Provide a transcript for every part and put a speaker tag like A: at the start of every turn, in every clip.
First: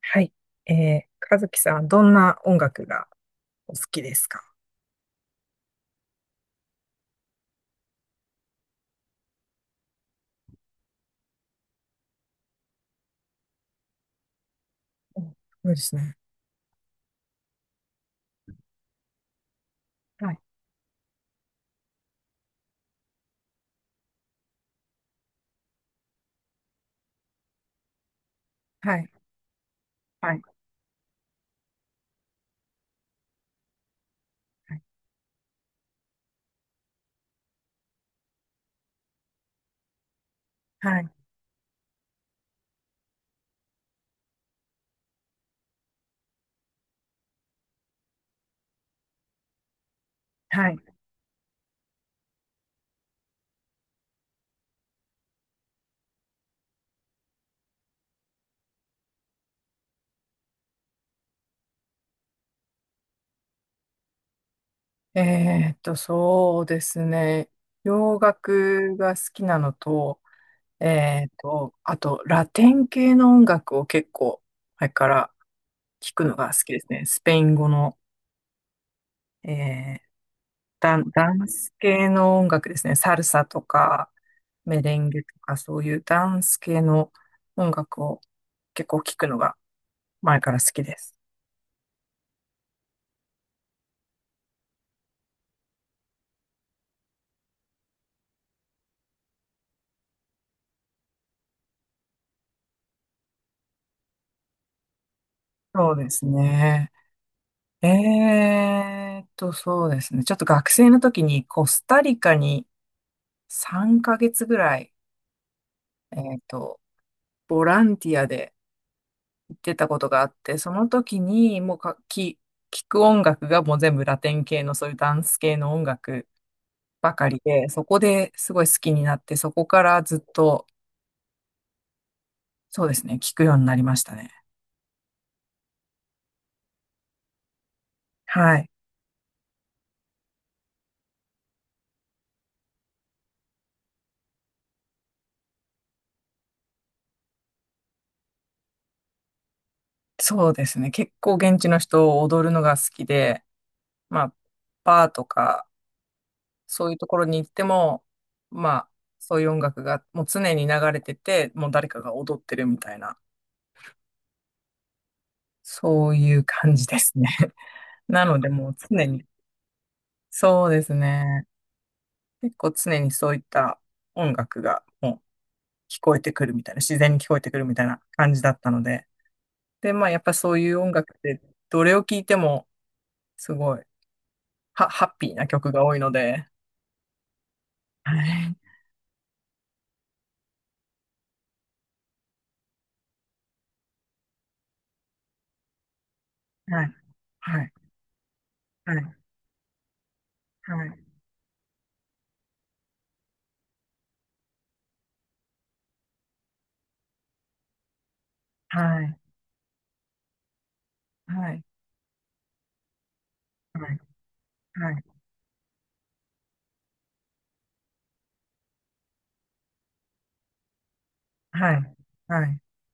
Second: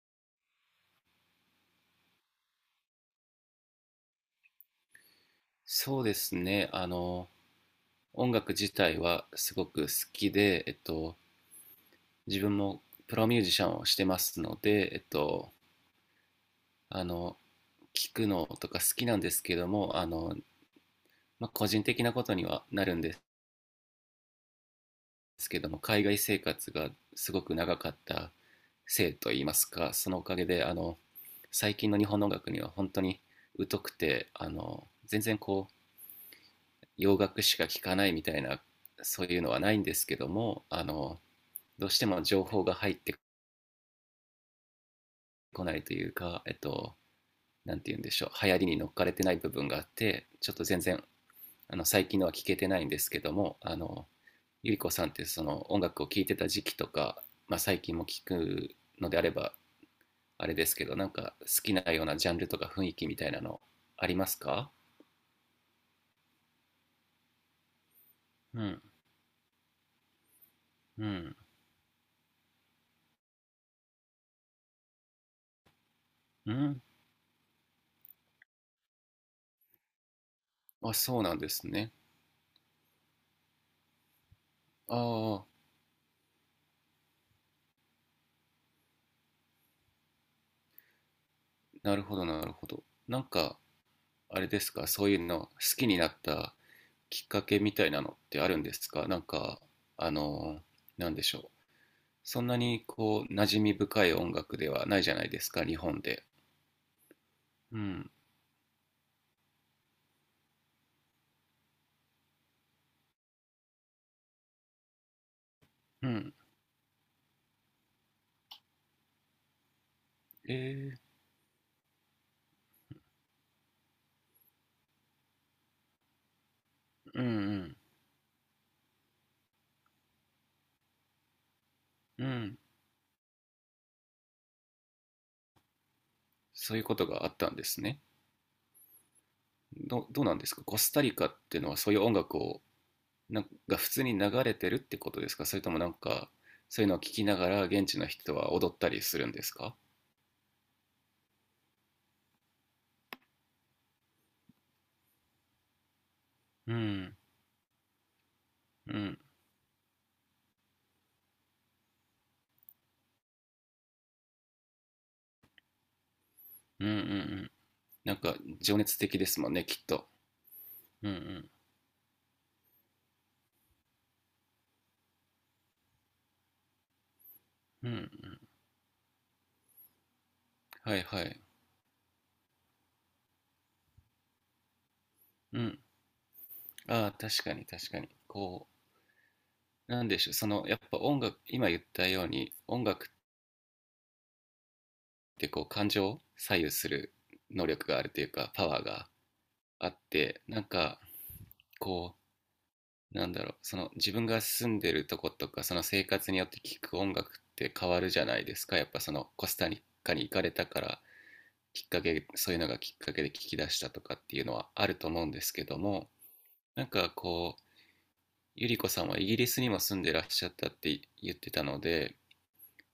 A: はい。和樹さん、どんな音楽がお好きですか？
B: そうですね。音楽自体はすごく好きで、自分もプロミュージシャンをしてますので、
A: うん。そうですね。
B: あの、聞くのとか好きなんですけども、
A: はい、
B: まあ、個人的なことにはなるんですけども、海外生活がすごく長かった
A: はい、
B: せいといいますか、そのお
A: は
B: か
A: い、
B: げで、最近の日本の音楽には本当に疎くて、全然こう、洋楽しか聴かないみたいな、そういうのはないんですけども、
A: はい、
B: どうしても情報が入ってこないというか、なんて言うんでしょう、流行りに乗っかれてない部分があって、ちょっと
A: はい。
B: 全然、最近のは聞けてないんですけども、ゆりこさんってその音楽を聴いてた時期とか、まあ、最近も聞くのであれば、あれですけど、なんか好きなようなジャンルとか雰囲気みたいなのありますか？
A: そうですね。洋
B: うん、
A: 楽が好きなのと、
B: うん、
A: あと、ラテン系の音楽を結構、前から聞くのが
B: う
A: 好きで
B: ん。
A: すね。スペイン語の、えー
B: あ、そう
A: ダ
B: なん
A: ン
B: です
A: ス
B: ね。
A: 系の音楽ですね。サルサとか、メ
B: あ
A: レンゲと
B: あ、
A: か、そういうダンス系の音楽を結構聞くのが前から好きです。
B: なるほど、なるほど。なんか、あれですか、そういうの好きになったきっかけみたいなのってあるんですか？なんか、あの、なんでしょう。そんなにこう、馴染み深い音楽ではないじゃないですか、日
A: そう
B: 本
A: で
B: で。
A: すね。
B: うん、
A: そうですね。ちょっと学生の時にコスタリカに3ヶ月ぐらい、
B: う
A: え
B: ん、
A: ーっと、ボランティアで行ってたことがあっ
B: え
A: て、その
B: ー、
A: 時にもうか、き、聞く音楽がもう全部ラテン系のそういうダンス系の音楽ば
B: う
A: かりで、
B: ん、
A: そこですごい好きになって、そこからずっと、
B: うん、うん。
A: そうですね、聞くようになりましたね。
B: そういうことがあったんですね。
A: はい。
B: どうなんですか？コスタリカっていうのはそういう音楽を、なんか普通に流れてるってことですか？それともなんか、そういうのを聞きながら現地の人は踊ったりするんですか？
A: そうですね。結構現地の人を踊るのが好きで、まあ、バーとか、
B: う
A: そういうと
B: ん、
A: ころに行っても、まあ、
B: うん、
A: そういう音楽がもう常に流れてて、もう誰かが踊ってるみたいな、そういう感
B: う
A: じ
B: ん、うん、
A: で
B: う
A: すね。
B: ん。なん
A: な
B: か
A: のでもう
B: 情熱
A: 常
B: 的
A: に、
B: ですもんね、きっと。
A: そうです
B: う
A: ね。
B: ん、
A: 結構常にそういった音楽がもう聞こえてくるみたいな、自然に聞こえてくるみたい
B: うん、うん、う
A: な感じ
B: ん。
A: だったので、で、まあ、やっぱそういう音
B: はい
A: 楽っ
B: はい。
A: て、どれを聴いても、すごい、ハッピーな
B: う
A: 曲
B: ん。
A: が多いので。
B: ああ、確かに確かに。
A: はい、
B: こう、なんでしょう。その、やっぱ音楽、今言ったように、音楽ってこう、感情を左右
A: は
B: す
A: い、
B: る
A: は
B: 能
A: い、
B: 力があるというか、パワー
A: は
B: が
A: い、
B: あって、なんか、こう、なんだろう。その、自分が住んでるとことか、その生活によって聴く音楽って変わるじゃないですか。
A: は
B: やっぱ
A: い、は
B: そ
A: い、
B: の、コスタリカに行かれたから、
A: はい、
B: きっかけ、そういうのがきっかけで聞き出した
A: はい、
B: とかっていうのはある
A: はい、
B: と思うんですけども、なんかこう、ゆりこさんはイギリスにも住んでらっしゃったって言ってた
A: は
B: の
A: い、
B: で、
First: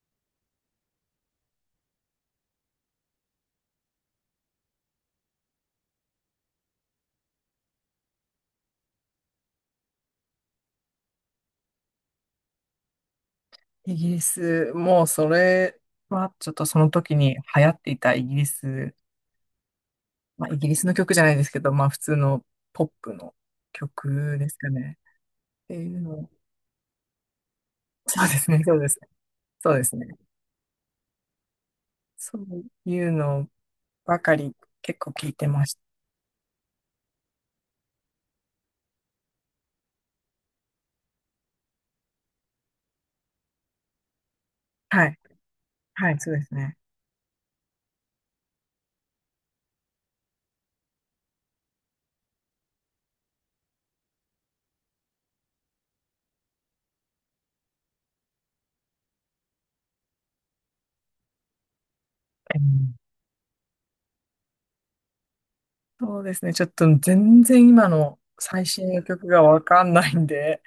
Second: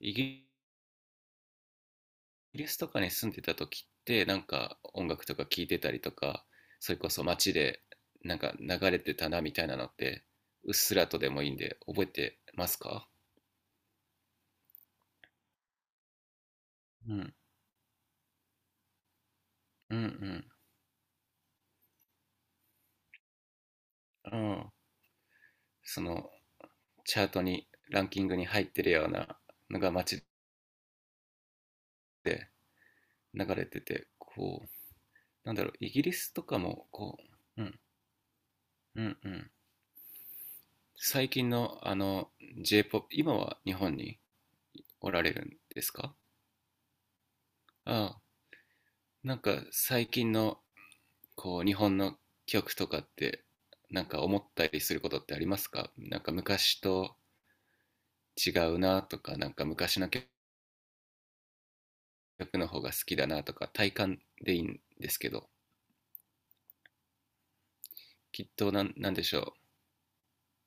B: イギリスとかに住んでた時ってなんか音楽とか聴いてたりとか、それこそ街でなんか流れてたなみたいなのってうっすらとでもいいんで覚えてますか？
A: イギリス、もうそれは、ちょっとその
B: う
A: 時
B: ん、
A: に流行っていたイギリス、
B: うん、
A: まあ、イギリスの曲じゃないですけど、まあ、普通のポップの
B: う
A: 曲で
B: ん、う
A: すか
B: ん。
A: ね。ってい
B: そ
A: うの、
B: のチャートにランキ
A: そう
B: ン
A: で
B: グに
A: すね、
B: 入っ
A: そう
B: て
A: で
B: る
A: す
B: よ
A: ね。
B: うな
A: そう
B: の
A: で
B: が
A: すね。
B: 街
A: そ
B: で
A: ういう
B: 流
A: の
B: れてて、
A: ばかり
B: こう、
A: 結構聞いて
B: なん
A: ま
B: だろう、
A: し
B: イギリスとかもこう、うん、うん、うん。最近のJ-POP、今は日本に
A: た。は
B: お
A: い。
B: られるんです
A: は
B: か？
A: い、そうですね。
B: ああ、なんか最近のこう日本の曲とかってなんか思ったりすることってありますか？なんか昔と違うなとか、なんか昔の曲
A: う
B: の方が
A: ん。
B: 好きだなとか、体感でいいんですけど、
A: そうですね。ちょっと全然今の
B: きっ
A: 最
B: となん、
A: 新の
B: なんで
A: 曲
B: し
A: が
B: ょ
A: わかんないんで、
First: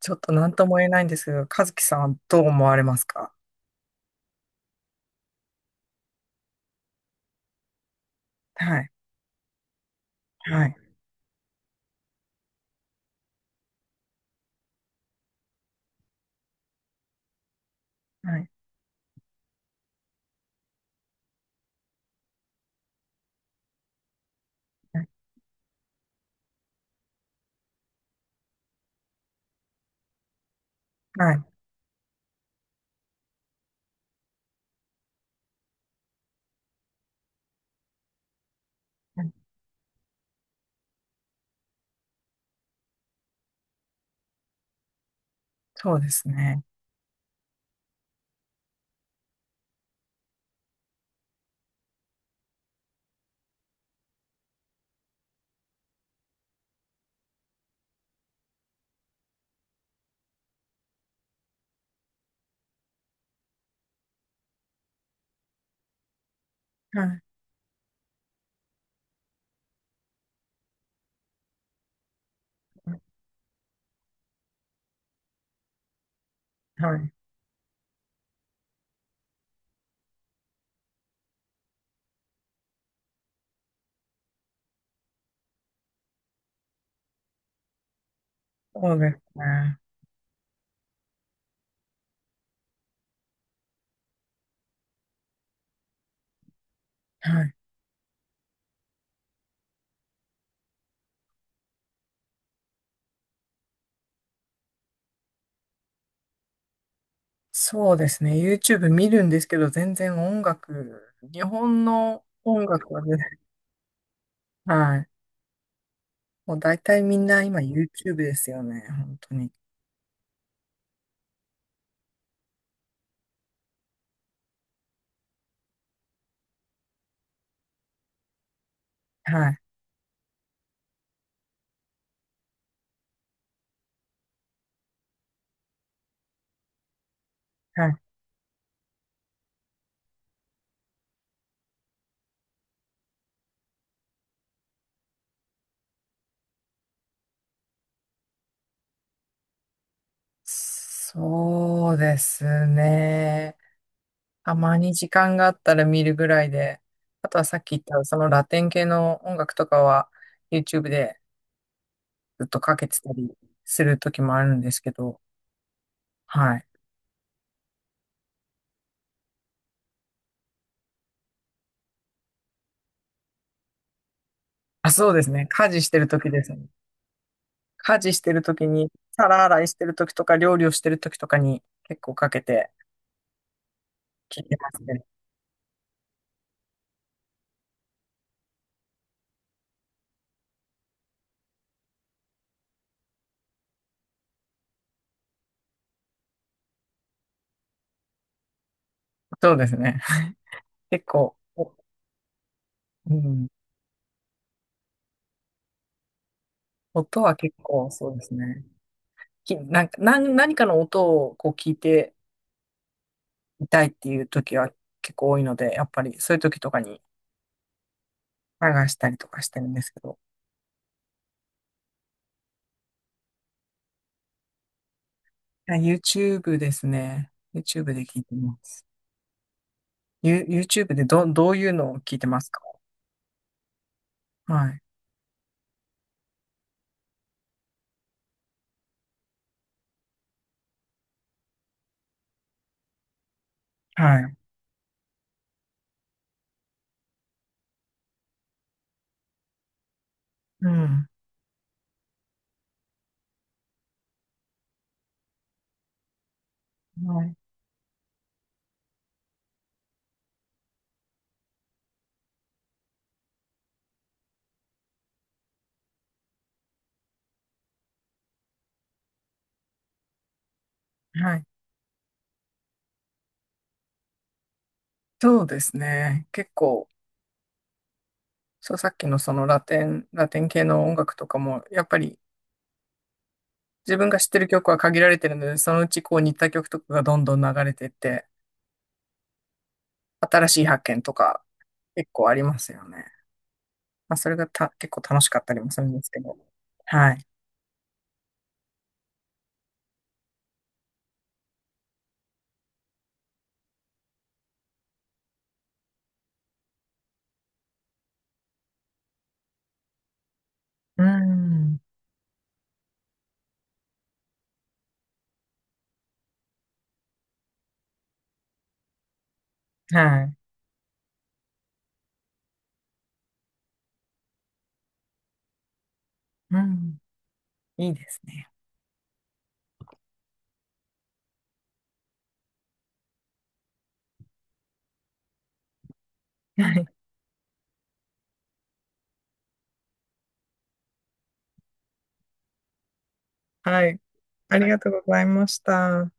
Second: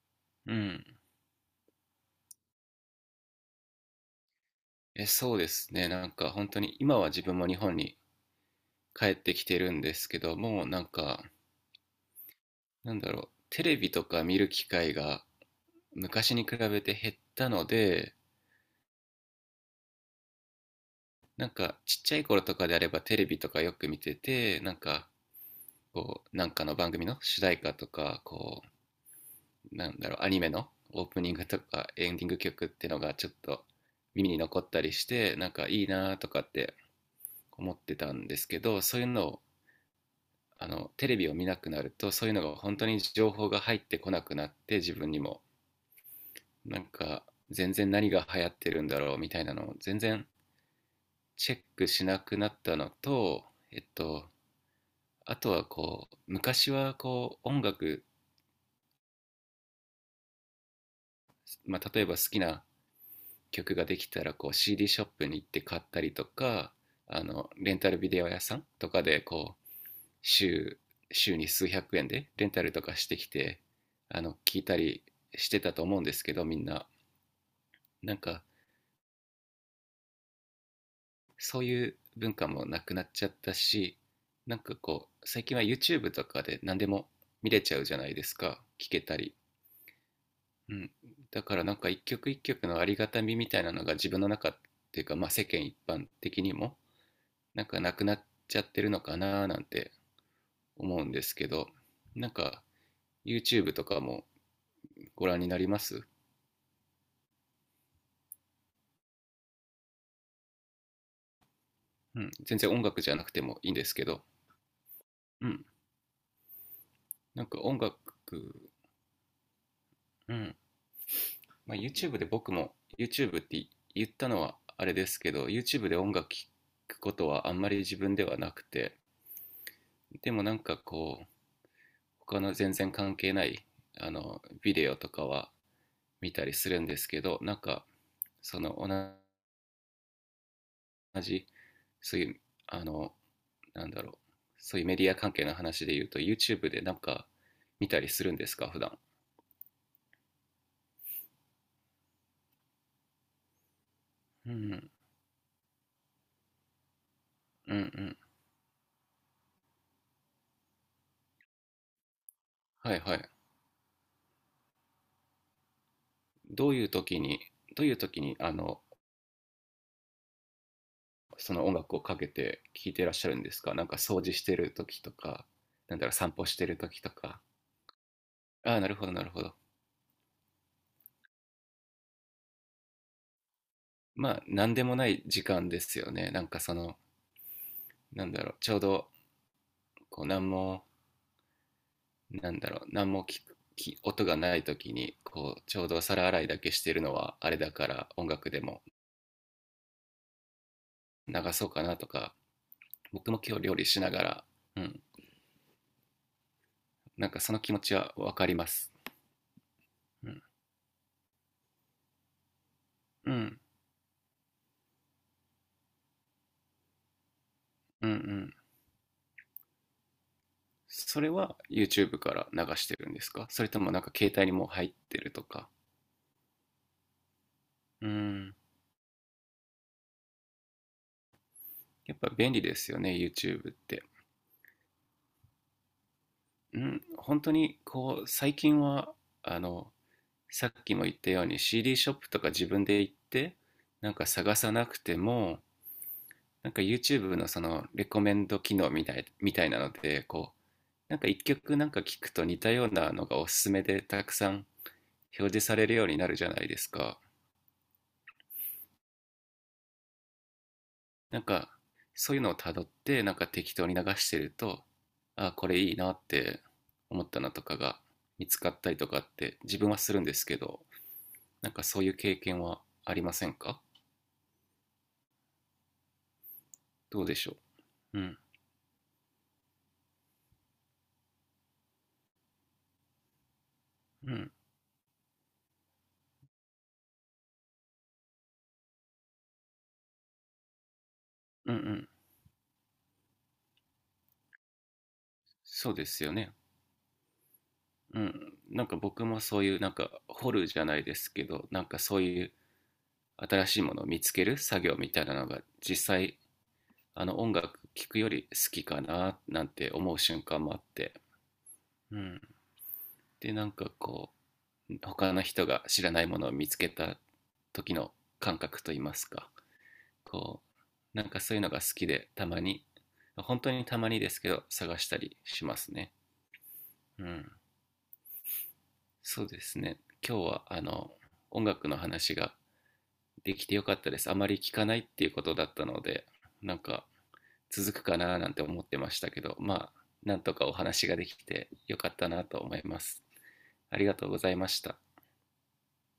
A: ちょっと何
B: う。う
A: とも
B: ん。
A: 言えないんですけど、和樹さんはどう思われますか？
B: そうですね。なんか本当に今は自分も日本に
A: はい。
B: 帰ってきてるんですけど、も
A: は
B: う
A: い。
B: なんか、なんだろう、テレビとか見る機会が昔に比べて減ったので、
A: はい。
B: なんかちっちゃい頃とかであればテレビとかよく見てて、なんかこう、なんかの番組の主題歌とか、こう、なんだろう、アニメのオープ
A: は
B: ニン
A: い。
B: グとかエンディング曲ってのがちょっと耳に残ったりして、なんかいいなとかって思ってたんですけど、そういう
A: は
B: の
A: い。
B: をテレビを見なくなるとそういうのが本当に情報が入ってこなくなって自分にも
A: そうですね。
B: なんか全然何が流行ってるんだろうみたいなのを全然チェックしなくなったのと、えっと、あとはこう、昔はこう、音楽、まあ、例えば好きな曲ができたらこう、CD ショップに行って買ったりとか、
A: はい。
B: レンタルビデオ屋さんとかでこう、週、週に数百円でレンタルとかしてきて、聞いたりしてたと思うんですけど、みんな。
A: はい。
B: なんか、そういう文化もなくなっちゃったし、なんかこう、最近は YouTube とかで何でも見れちゃうじゃないですか。聞
A: そう
B: け
A: で
B: たり。
A: すね。
B: うん、だからなんか一曲一曲のありがたみみたいなのが自分の中っていうか、まあ、世間一般的にも
A: はい。
B: なんかなくなっちゃってるのかななんて思うんですけど、なんか YouTube とかもご覧になります？
A: そうですね。YouTube 見るんですけど、全然音楽、日本
B: う
A: の
B: ん、全
A: 音
B: 然音
A: 楽は
B: 楽じゃ
A: ね、
B: なくてもいいんですけど、
A: はい。
B: うん、
A: もう大体みんな
B: なん
A: 今
B: か音楽、
A: YouTube ですよね。本当に。
B: うん、まあ、YouTube で僕も YouTube って言ったのはあれですけど YouTube で音楽聴くことはあんまり自分ではなくて、
A: はい。
B: でもなんかこう他の全然関係ないビデオとかは見たりするんですけど、なん
A: は
B: か
A: い。
B: その同じそういうあのなんだろう、そういうメディア関係の話で言うと YouTube でなんか見たりするんですか普段？
A: そうですね。
B: う
A: たま
B: ん。
A: に時間があったら見るぐらいで、あとはさっ
B: うん。
A: き言
B: う
A: ったそ
B: ん。
A: のラテン系の音楽とかは YouTube でずっとかけ
B: は
A: て
B: い
A: た
B: はい。
A: りする時もあるんですけど、はい。
B: どういう時にどういう時にその音楽をかけて聴いてらっしゃるんですか？なんか掃除してる
A: あ、
B: 時
A: そ
B: と
A: うですね。
B: か、
A: 家事し
B: な
A: て
B: んだ
A: る
B: ろう、
A: 時
B: 散
A: で
B: 歩
A: す
B: し
A: ね。
B: てる時とか。
A: 家事してる時
B: ああ、な
A: に、
B: るほど、なるほ
A: 皿
B: ど。
A: 洗いしてる時とか料理をしてる時とかに結構かけて
B: ま
A: 聞
B: あ
A: いてま
B: 何
A: す
B: でも
A: ね。
B: ない時間ですよね、なんかその、なんだろう、ちょうど、こう、何も、なんだろう、何も聞く、き音がない時に、こう、ちょうど皿洗いだけしてるのは、あれだから、音楽でも
A: そうですね。結構、
B: 流そう
A: お。
B: かなとか、
A: う
B: 僕も
A: ん。
B: 今日料理しながら、うん、
A: 音
B: なん
A: は
B: かそ
A: 結
B: の気持
A: 構
B: ち
A: そ
B: は
A: うで
B: わ
A: す
B: かり
A: ね。
B: ます。
A: き、なんか、な
B: う
A: ん、
B: ん、
A: 何かの音をこう聞いて、
B: うん、
A: 痛いっていう時は結構多いので、やっぱりそういう時とかに
B: うん、うん。
A: 流したりとかしてるんですけど。
B: それは YouTube から流してるんですか？それともなんか携帯にもう入ってるとか。
A: いや、 YouTube ですね。YouTube で
B: う
A: 聞いて
B: ん、
A: ます。YouTube でどういうのを
B: や
A: 聞い
B: っ
A: て
B: ぱ
A: ます
B: 便
A: か？
B: 利ですよね、YouTube って。
A: はい。
B: うん、本当にこう、最近は、あの、さっきも言ったように CD ショップとか自分で行ってなん
A: は
B: か
A: い。
B: 探さなくてもなんか YouTube のそのレコメンド機能みたいなのでこ
A: うん。
B: うなんか一曲なんか聞くと似たようなのがおすすめでたくさん表示されるようになるじゃないですか、
A: はい。
B: なんかそういうのをたどってなんか適当に流してると、あ、これいいなって思ったのとかが見つかったりとかって自分はするんですけど、
A: はい。
B: なんかそういう経験はありませんか？
A: そうですね。結構、
B: どうでしょう？うん。
A: そう、さっきのそのラテン系の音楽とかも、やっぱり自分が知っ
B: う
A: てる
B: ん。
A: 曲は限られてるので、そのうちこう似た曲とかがどんどん流れてって、新しい発見とか
B: うん。うん。
A: 結構ありますよね。まあ、それがた、結構楽しかったりもする
B: そ
A: ん
B: う
A: で
B: で
A: すけ
B: すよ
A: ど。
B: ね。
A: はい。
B: うん。なんか僕もそういう、なんか掘るじゃないですけど、なんかそういう新しいものを見つける作業みたいなのが実際、音楽聴くより好きかななんて思う瞬間もあっ
A: う
B: て。
A: ん。
B: うん。で、なんかこう、他の人が知らないものを見つけた時の感覚といいますか、
A: はい。
B: こう、なんかそういうのが好きで、たまに、本当にたまにですけど、探したりしますね。
A: うん。
B: うん。
A: いいですね。
B: そうですね。今日は音楽の話ができてよかったです。あまり聞かないっていうことだったので、
A: は
B: なん
A: い。
B: か続くかななんて思ってましたけど、まあ、なんとかお話ができてよかったなと思います。
A: は
B: あ
A: い。
B: りがとうござい
A: あ
B: ま
A: りが
B: し
A: とう
B: た。
A: ございました。